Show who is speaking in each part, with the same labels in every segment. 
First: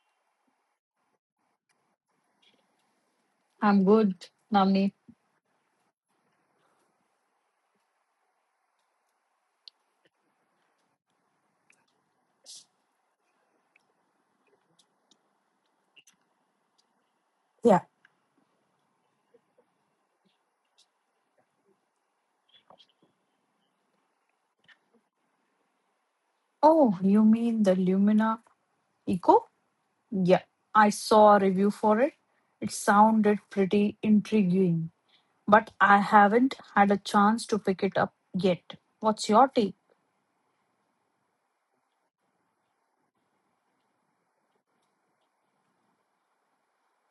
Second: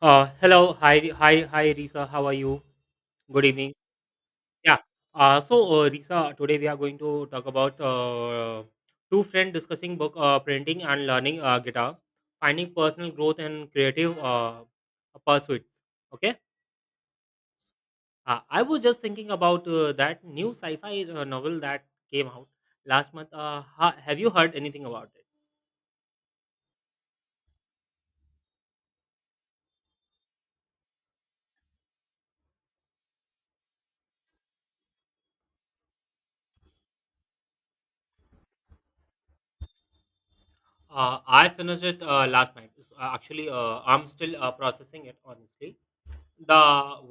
Speaker 1: Hello, hi, hi, hi, Risa. How are you? Good evening.
Speaker 2: I'm good,
Speaker 1: Yeah.
Speaker 2: Namni.
Speaker 1: Risa, today we are going to talk about two friends discussing book printing and learning guitar, finding personal growth and creative pursuits. Okay.
Speaker 2: Yeah.
Speaker 1: I was just thinking about that new sci-fi novel that came out last month. Have you heard anything about it?
Speaker 2: Oh, you mean the Lumina Eco? Yeah. I saw a review for it. It sounded pretty intriguing, but I haven't had a chance to pick it up yet. What's your take?
Speaker 1: I finished it last night. Actually, I'm still processing it, honestly. The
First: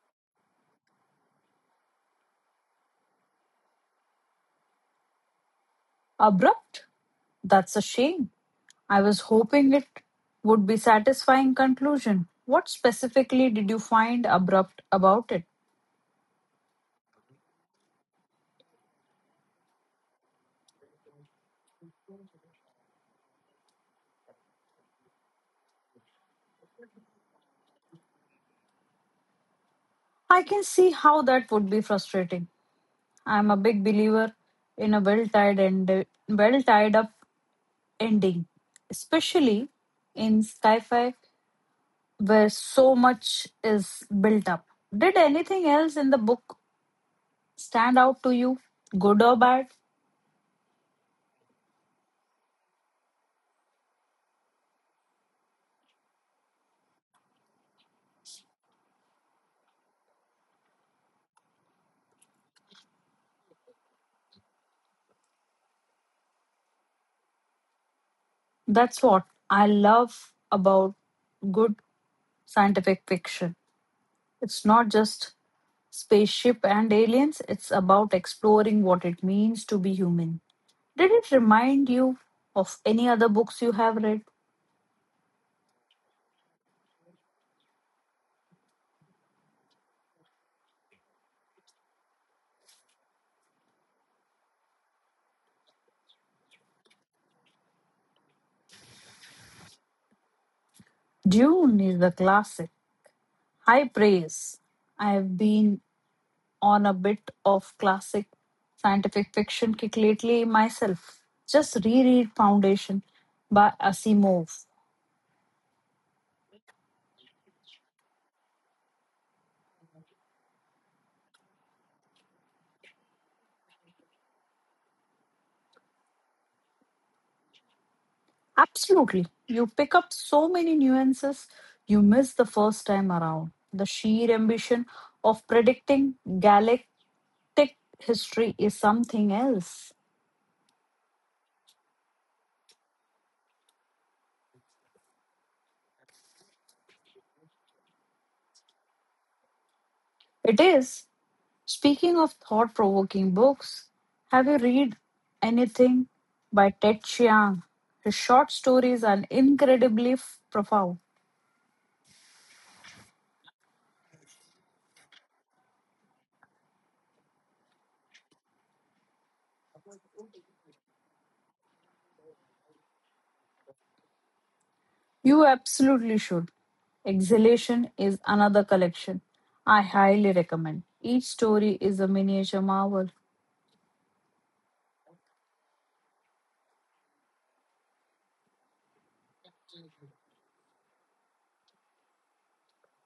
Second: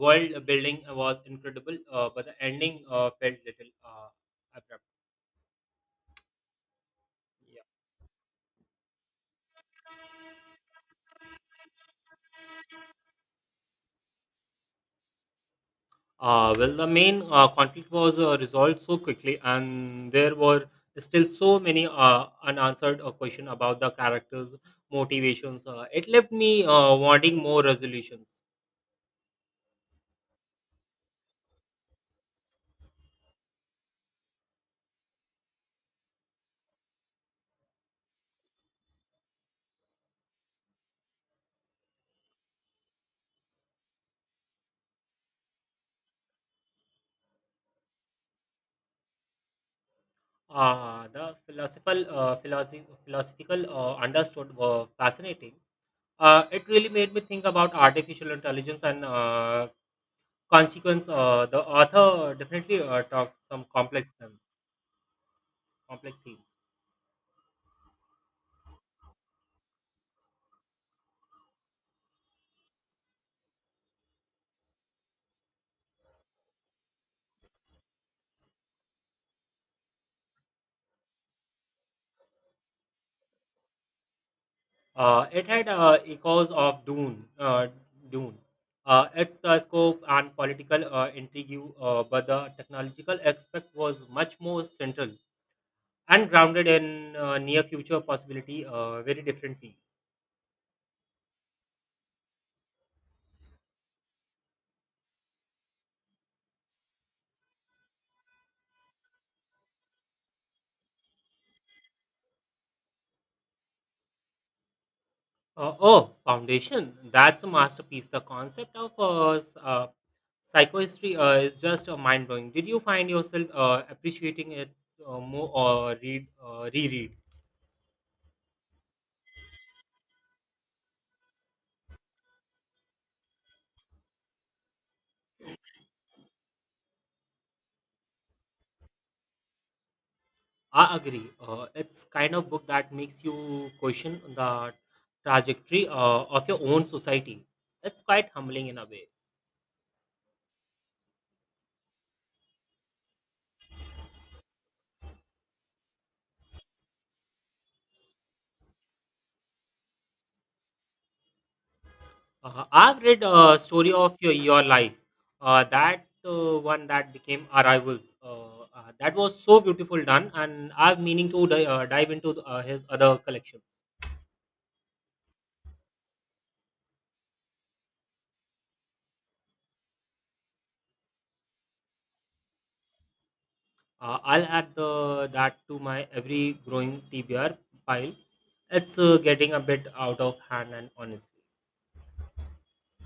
Speaker 1: world building was incredible, but the ending felt little abrupt.
Speaker 2: Abrupt?
Speaker 1: Yeah.
Speaker 2: That's a shame. I was hoping it would be satisfying conclusion. What specifically did you find abrupt about it?
Speaker 1: Well, the main conflict was resolved so quickly, and there were still so many unanswered questions about the characters' motivations. It left me wanting more resolutions.
Speaker 2: I can see how that would be frustrating. I'm a big believer in a well tied and well tied up ending, especially in sci-fi where so much is built up. Did anything else in the book stand out to you, good or bad?
Speaker 1: The philosophical understood were fascinating. It really made me think about artificial intelligence and consequence, the author definitely talked some complex themes.
Speaker 2: That's what I love about good scientific fiction. It's not just spaceship and aliens, it's about exploring what it means to be human. Did it remind you of any other books you have read?
Speaker 1: It had echoes of Dune. Dune. Its scope and political intrigue, but the technological aspect was much more central and grounded in near future possibility very differently.
Speaker 2: June is the classic. High praise. I've been on a bit of classic scientific fiction kick lately myself. Just reread Foundation by Asimov.
Speaker 1: Oh, Foundation. That's a masterpiece. The concept of Psychohistory is just mind blowing. Did you find yourself appreciating it more or read reread?
Speaker 2: Absolutely. You pick up so many nuances you miss the first time around. The sheer ambition of predicting galactic history is something else.
Speaker 1: I agree. It's kind of book that makes you question the trajectory of your own society. It's quite humbling in a way.
Speaker 2: It is. Speaking of thought provoking books, have you read anything by Ted Chiang? His short stories are incredibly profound.
Speaker 1: I've read story of your life. That one that became Arrivals. That was so beautiful done, and I'm meaning to dive into his other collections.
Speaker 2: You absolutely should. Exhalation is another collection I highly recommend. Each story is a miniature marvel.
Speaker 1: I'll add that to my every growing TBR pile. It's getting a bit out of hand, and honestly,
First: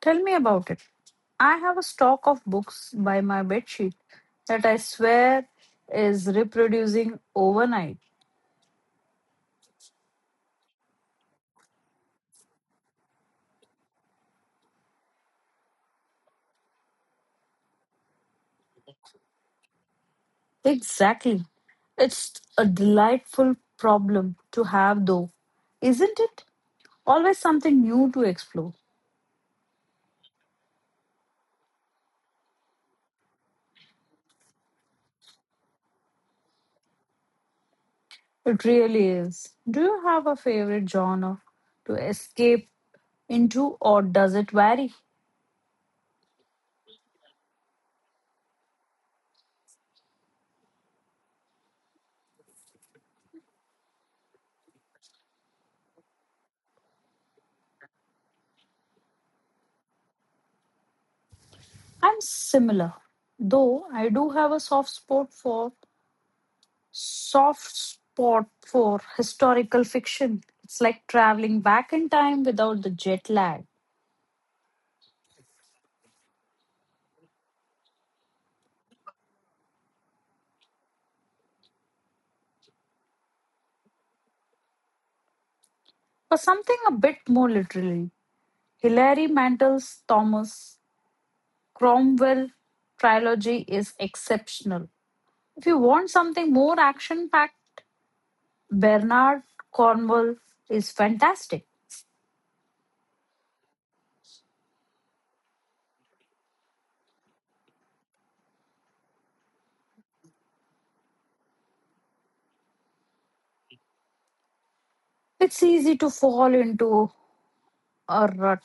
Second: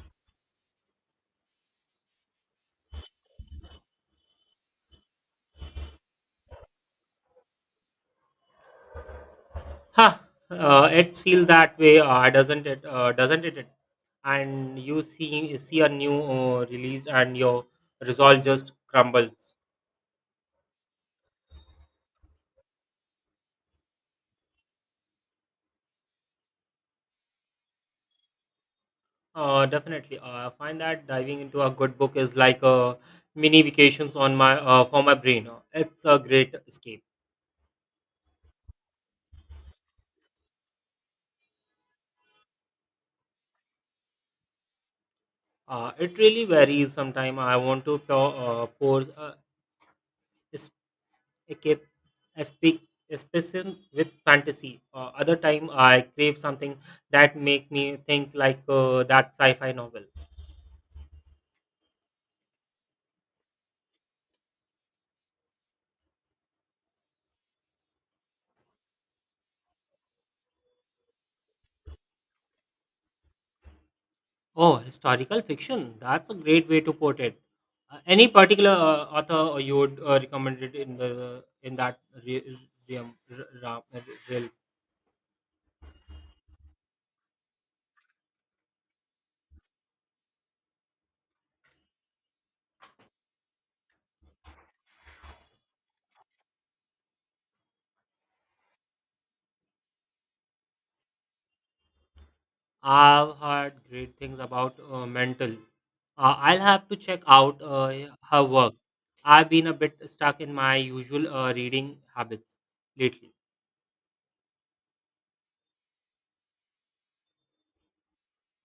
Speaker 2: Tell me about it. I have a stock of books by my bedsheet that I swear is reproducing overnight.
Speaker 1: ha, it's feel that way, doesn't it? And you see a new release, and your resolve just crumbles.
Speaker 2: Exactly. It's a delightful problem to have, though, isn't it? Always something new to explore.
Speaker 1: Definitely, I find that diving into a good book is like a mini vacations on my for my brain. It's a great escape.
Speaker 2: It really is. Do you have a favorite genre to escape into, or does it vary?
Speaker 1: It really varies. Sometimes I want to pour, pour I keep I speak especially with fantasy. Other time I crave something that make me think like that sci-fi novel.
Speaker 2: I'm similar, though I do have a soft spot for historical fiction. It's like traveling back in time without the jet lag,
Speaker 1: Oh, historical fiction. That's a great way to put it. Any particular author you would recommend it in that re- realm? ra- realm?
Speaker 2: or something a bit more literary. Hilary Mantel's Thomas Cromwell trilogy is exceptional. If you want something more action packed, Bernard Cornwell is fantastic.
Speaker 1: I've heard great things about Mental. I'll have to check out her work. I've been a bit stuck in my usual reading habits lately.
Speaker 2: It's easy to fall into a rut.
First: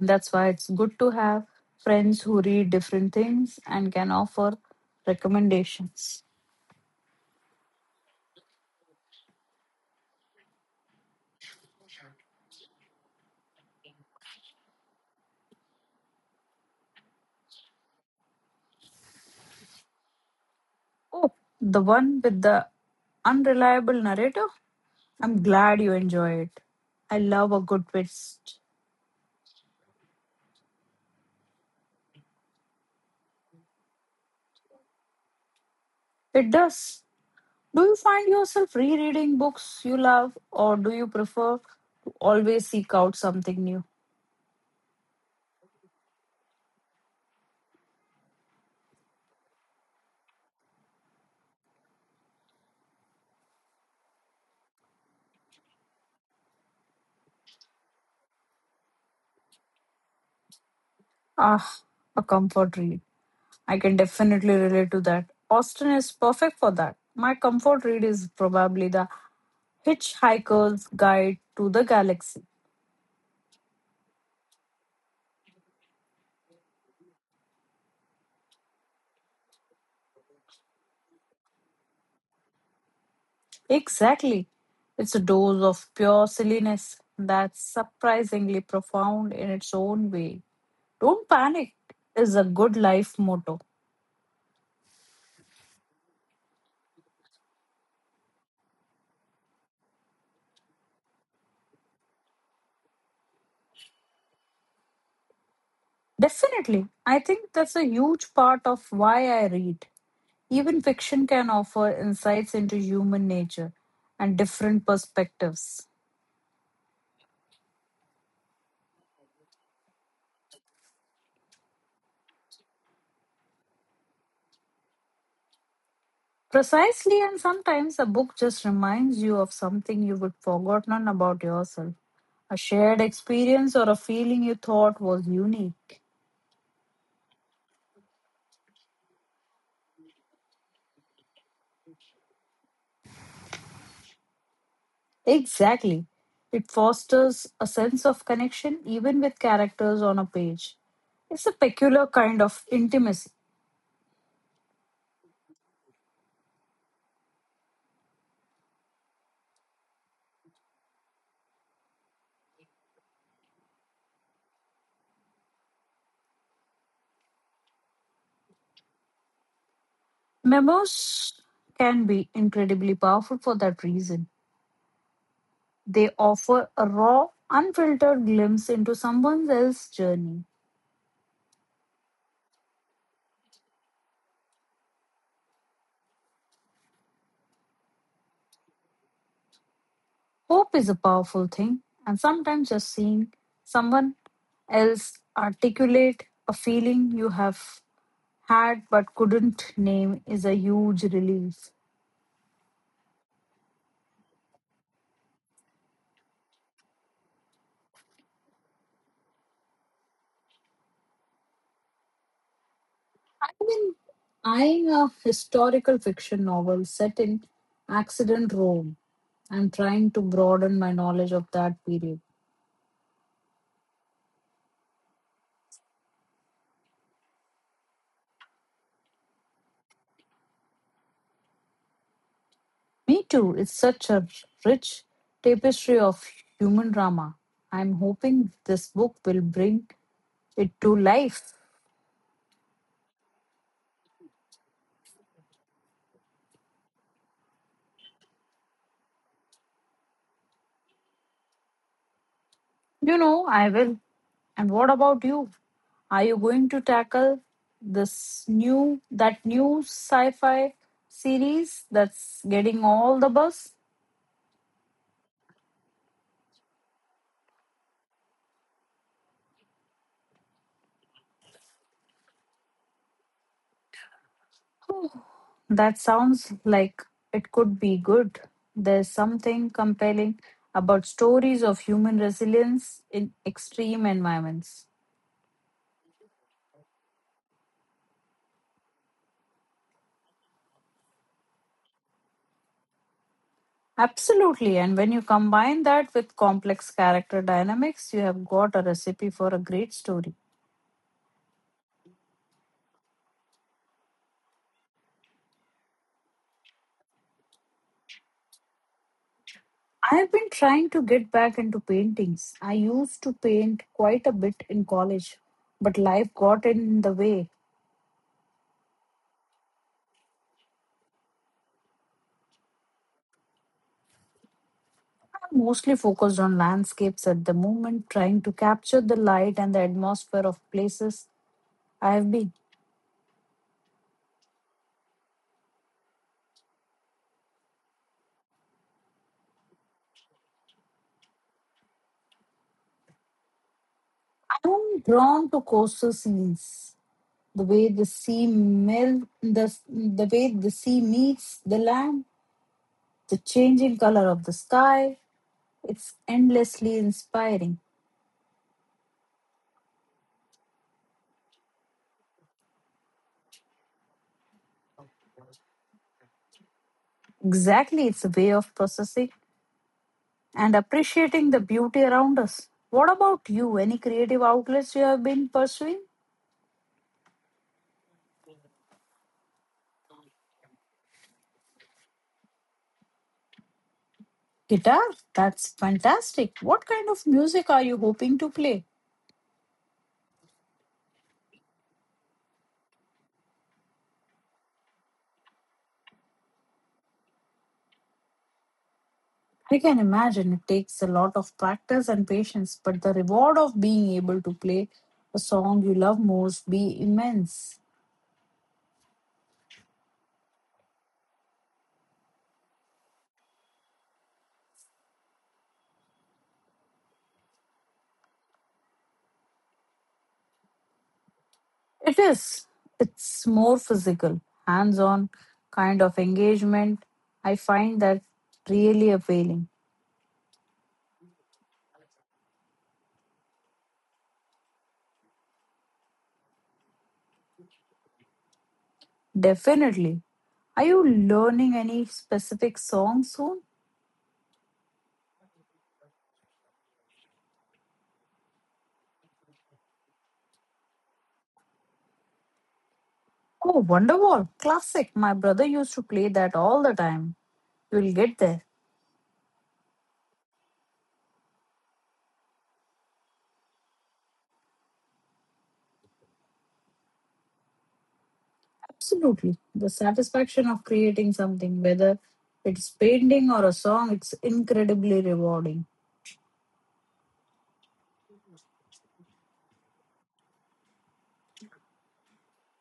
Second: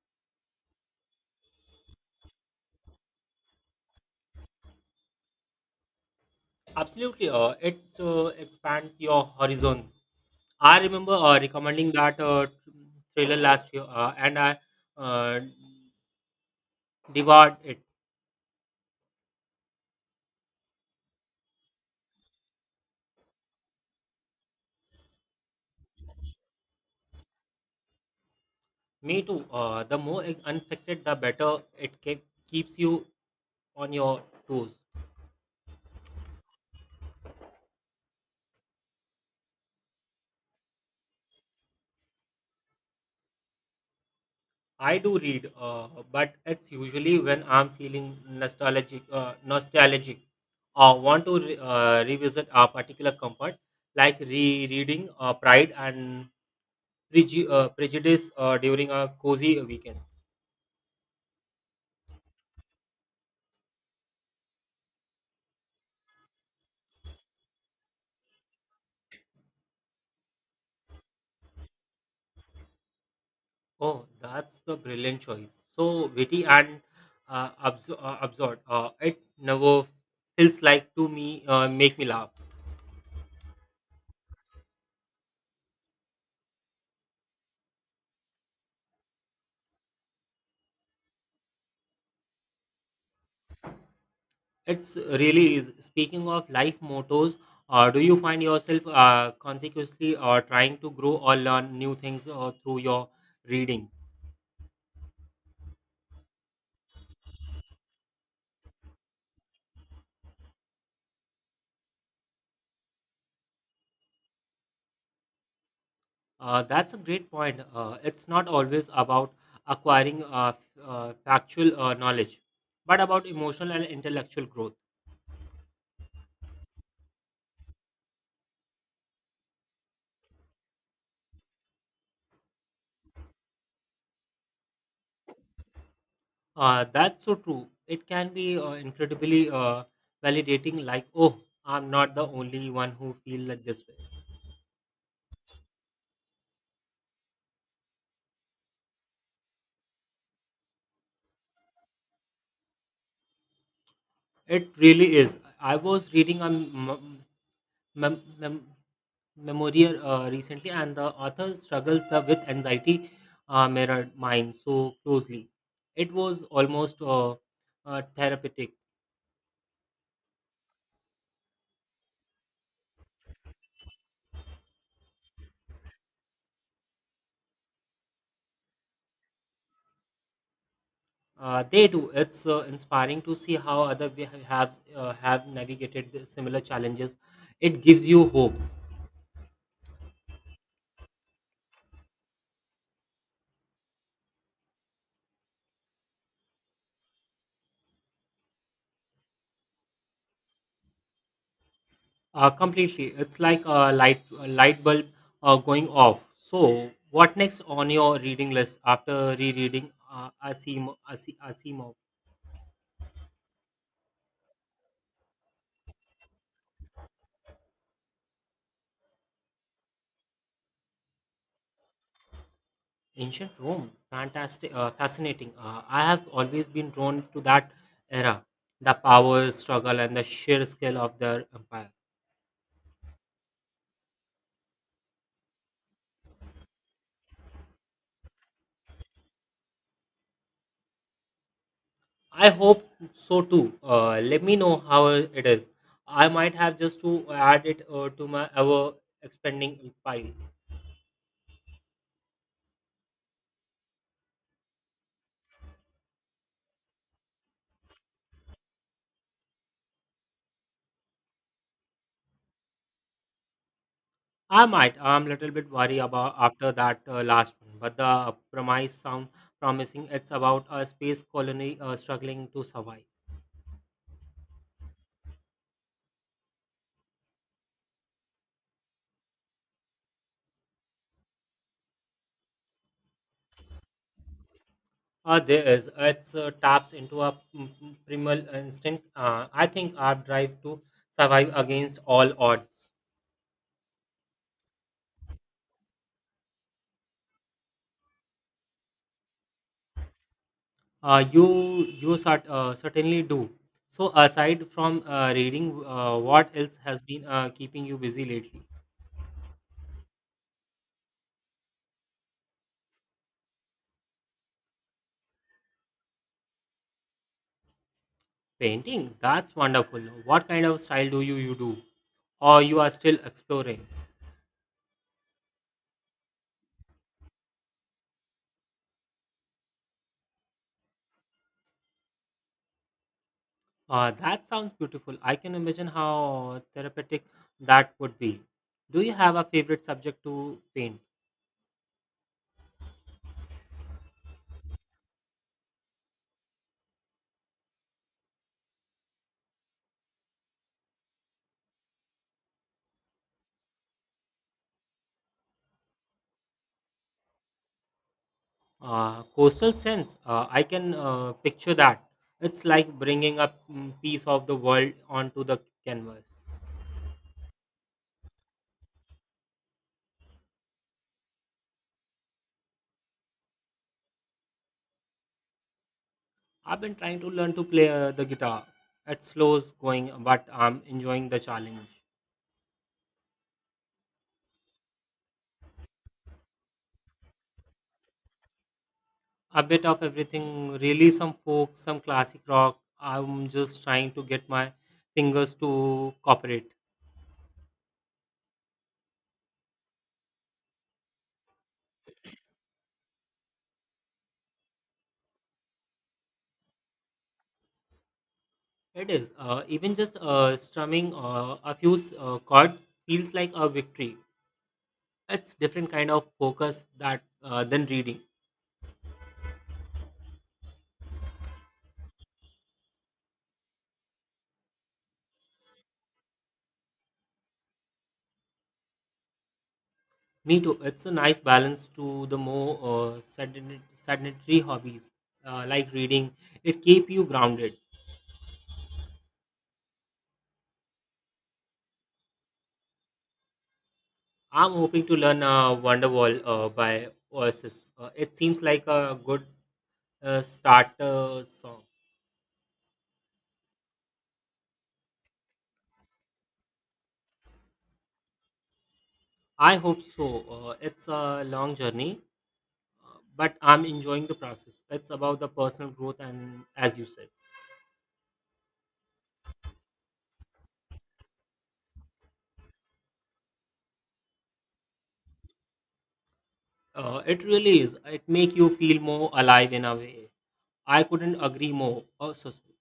Speaker 2: That's why it's good to have friends who read different things and can offer recommendations.
Speaker 1: Absolutely, it expands your horizons. I remember recommending that trailer last year, and I uh, devoured it.
Speaker 2: Oh, the one with the unreliable narrator? I'm glad you enjoy it. I love a good twist.
Speaker 1: Me too. The more unexpected, the better it keeps you on your toes.
Speaker 2: It does. Do you find yourself rereading books you love, or do you prefer to always seek out something new?
Speaker 1: I do read, but it's usually when I'm feeling nostalgic, or want to revisit a particular comfort, like rereading Pride and Preju prejudice during a cozy weekend.
Speaker 2: Ah, a comfort read. I can definitely relate to that. Austin is perfect for that. My comfort read is probably the Hitchhiker's Guide to the Galaxy.
Speaker 1: Oh, that's the brilliant choice. So witty and absurd. It never feels like to me make me laugh.
Speaker 2: Exactly. It's a dose of pure silliness that's surprisingly profound in its own way. Don't panic is a good life motto.
Speaker 1: It's really is. Speaking of life mottos, do you find yourself consequently trying to grow or learn new things through your reading?
Speaker 2: Definitely. I think that's a huge part of why I read. Even fiction can offer insights into human nature and different perspectives.
Speaker 1: That's a great point. It's not always about acquiring factual knowledge, but about emotional and intellectual growth.
Speaker 2: Precisely, and sometimes a book just reminds you of something you would forgotten about yourself, a shared experience or a feeling you thought was unique.
Speaker 1: That's so true. It can be incredibly validating, like, oh, I'm not the only one who feel like this way.
Speaker 2: Exactly. It fosters a sense of connection even with characters on a page. It's a peculiar kind of intimacy.
Speaker 1: It really is. I was reading a mem- mem- memoir recently, and the author struggles with anxiety mirrored mine so closely. It was almost therapeutic.
Speaker 2: Memos can be incredibly powerful for that reason. They offer a raw, unfiltered glimpse into someone else's journey.
Speaker 1: They do. It's inspiring to see how other we have navigated the similar challenges. It gives you hope.
Speaker 2: Hope is a powerful thing, and sometimes just seeing someone else articulate a feeling you have had but couldn't name is a huge relief.
Speaker 1: Completely. It's like a light bulb going off. So, what next on your reading list after rereading Asimov?
Speaker 2: I've been eyeing a historical fiction novel set in accident Rome. I'm trying to broaden my knowledge of that period.
Speaker 1: Ancient Rome, fantastic, fascinating. I have always been drawn to that era, the power struggle and the sheer scale of their empire.
Speaker 2: Me too. It's such a rich tapestry of human drama. I'm hoping this book will bring it to life.
Speaker 1: I hope so too. Let me know how it is. I might have just to add it to my ever expanding pile.
Speaker 2: You know, I will. And what about you? Are you going to tackle this new that new sci-fi series that's getting all the buzz?
Speaker 1: I might. I'm a little bit worried about after that last one, but the premise sound promising. It's about a space colony struggling to survive.
Speaker 2: Oh, that sounds like it could be good. There's something compelling about stories of human resilience in extreme environments.
Speaker 1: There is. It's taps into a primal instinct. I think our drive to survive against all odds.
Speaker 2: Absolutely. And when you combine that with complex character dynamics, you have got a recipe for a great story.
Speaker 1: Uh, you you certainly do. So aside from reading, what else has been keeping you busy lately?
Speaker 2: I have been trying to get back into paintings. I used to paint quite a bit in college, but life got in the way.
Speaker 1: Painting? That's wonderful. What kind of style do you do? Or you are still exploring?
Speaker 2: I'm mostly focused on landscapes at the moment, trying to capture the light and the atmosphere of places I have been.
Speaker 1: That sounds beautiful. I can imagine how therapeutic that would be. Do you have a favorite subject to paint?
Speaker 2: I'm drawn to coastal scenes, the way the sea meets the land the changing color of the sky. It's endlessly inspiring.
Speaker 1: Coastal sense. I can picture that. It's like bringing a piece of the world onto the canvas.
Speaker 2: Exactly, it's a way of processing and appreciating the beauty around us. What about you? Any creative outlets you have been pursuing?
Speaker 1: I've been trying to learn to play the guitar. It slows going, but I'm enjoying the challenge.
Speaker 2: Guitar? That's fantastic. What kind of music are you hoping to play?
Speaker 1: A bit of everything, really. Some folk, some classic rock. I'm just trying to get my fingers to cooperate.
Speaker 2: I can imagine it takes a lot of practice and patience, but the reward of being able to play a song you love most be immense.
Speaker 1: It is, even just strumming a few chords feels like a victory. It's different kind of focus that than reading.
Speaker 2: It is. It's more physical, hands on kind of engagement. I find that really appealing.
Speaker 1: Me too. It's a nice balance to the more sedentary hobbies like reading. It keep you grounded.
Speaker 2: Definitely. Are you learning any specific song soon?
Speaker 1: I'm hoping to learn Wonderwall by Oasis. It seems like a good starter song.
Speaker 2: Oh, Wonderwall. Classic. My brother used to play that all the time. You'll get there.
Speaker 1: I hope so. It's a long journey, but I'm enjoying the process. It's about the personal growth, and as you said,
Speaker 2: Absolutely. The satisfaction of creating something, whether it's painting or a song, it's incredibly rewarding.
Speaker 1: it really is. It make you feel more alive in a way. I couldn't agree more. Oh, so sorry.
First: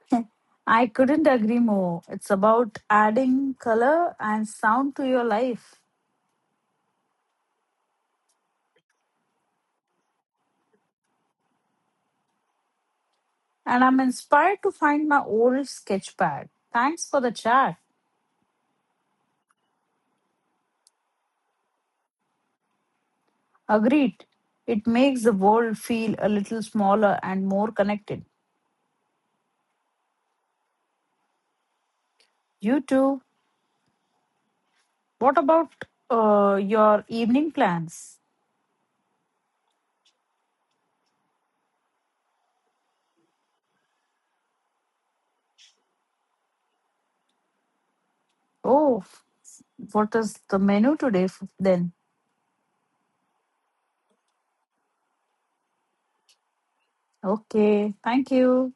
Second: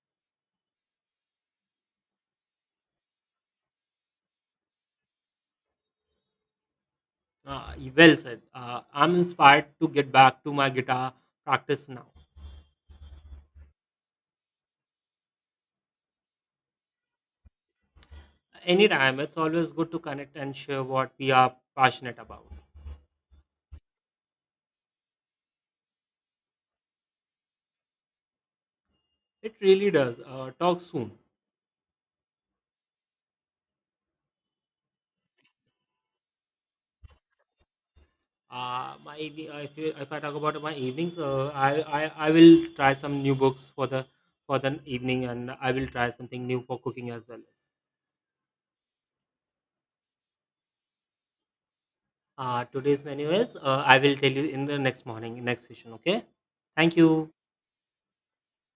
Speaker 2: I couldn't agree more. It's about adding color and sound to your life.
Speaker 1: Well said. I'm inspired to get back to my guitar practice now.
Speaker 2: And I'm inspired to find my old sketch pad. Thanks for the chat.
Speaker 1: Anytime, it's always good to connect and share what we are passionate about.
Speaker 2: Agreed. It makes the world feel a little smaller and more connected.
Speaker 1: It really does. Talk soon.
Speaker 2: You too. What about your evening plans?
Speaker 1: My evening, if, you, if I talk about my evenings, I will try some new books for the evening, and I will try something new for cooking as well.
Speaker 2: Oh, what is the menu today then?
Speaker 1: Today's menu is I will tell you in the next morning, next session. Okay. Thank you.
Speaker 2: Okay, thank you.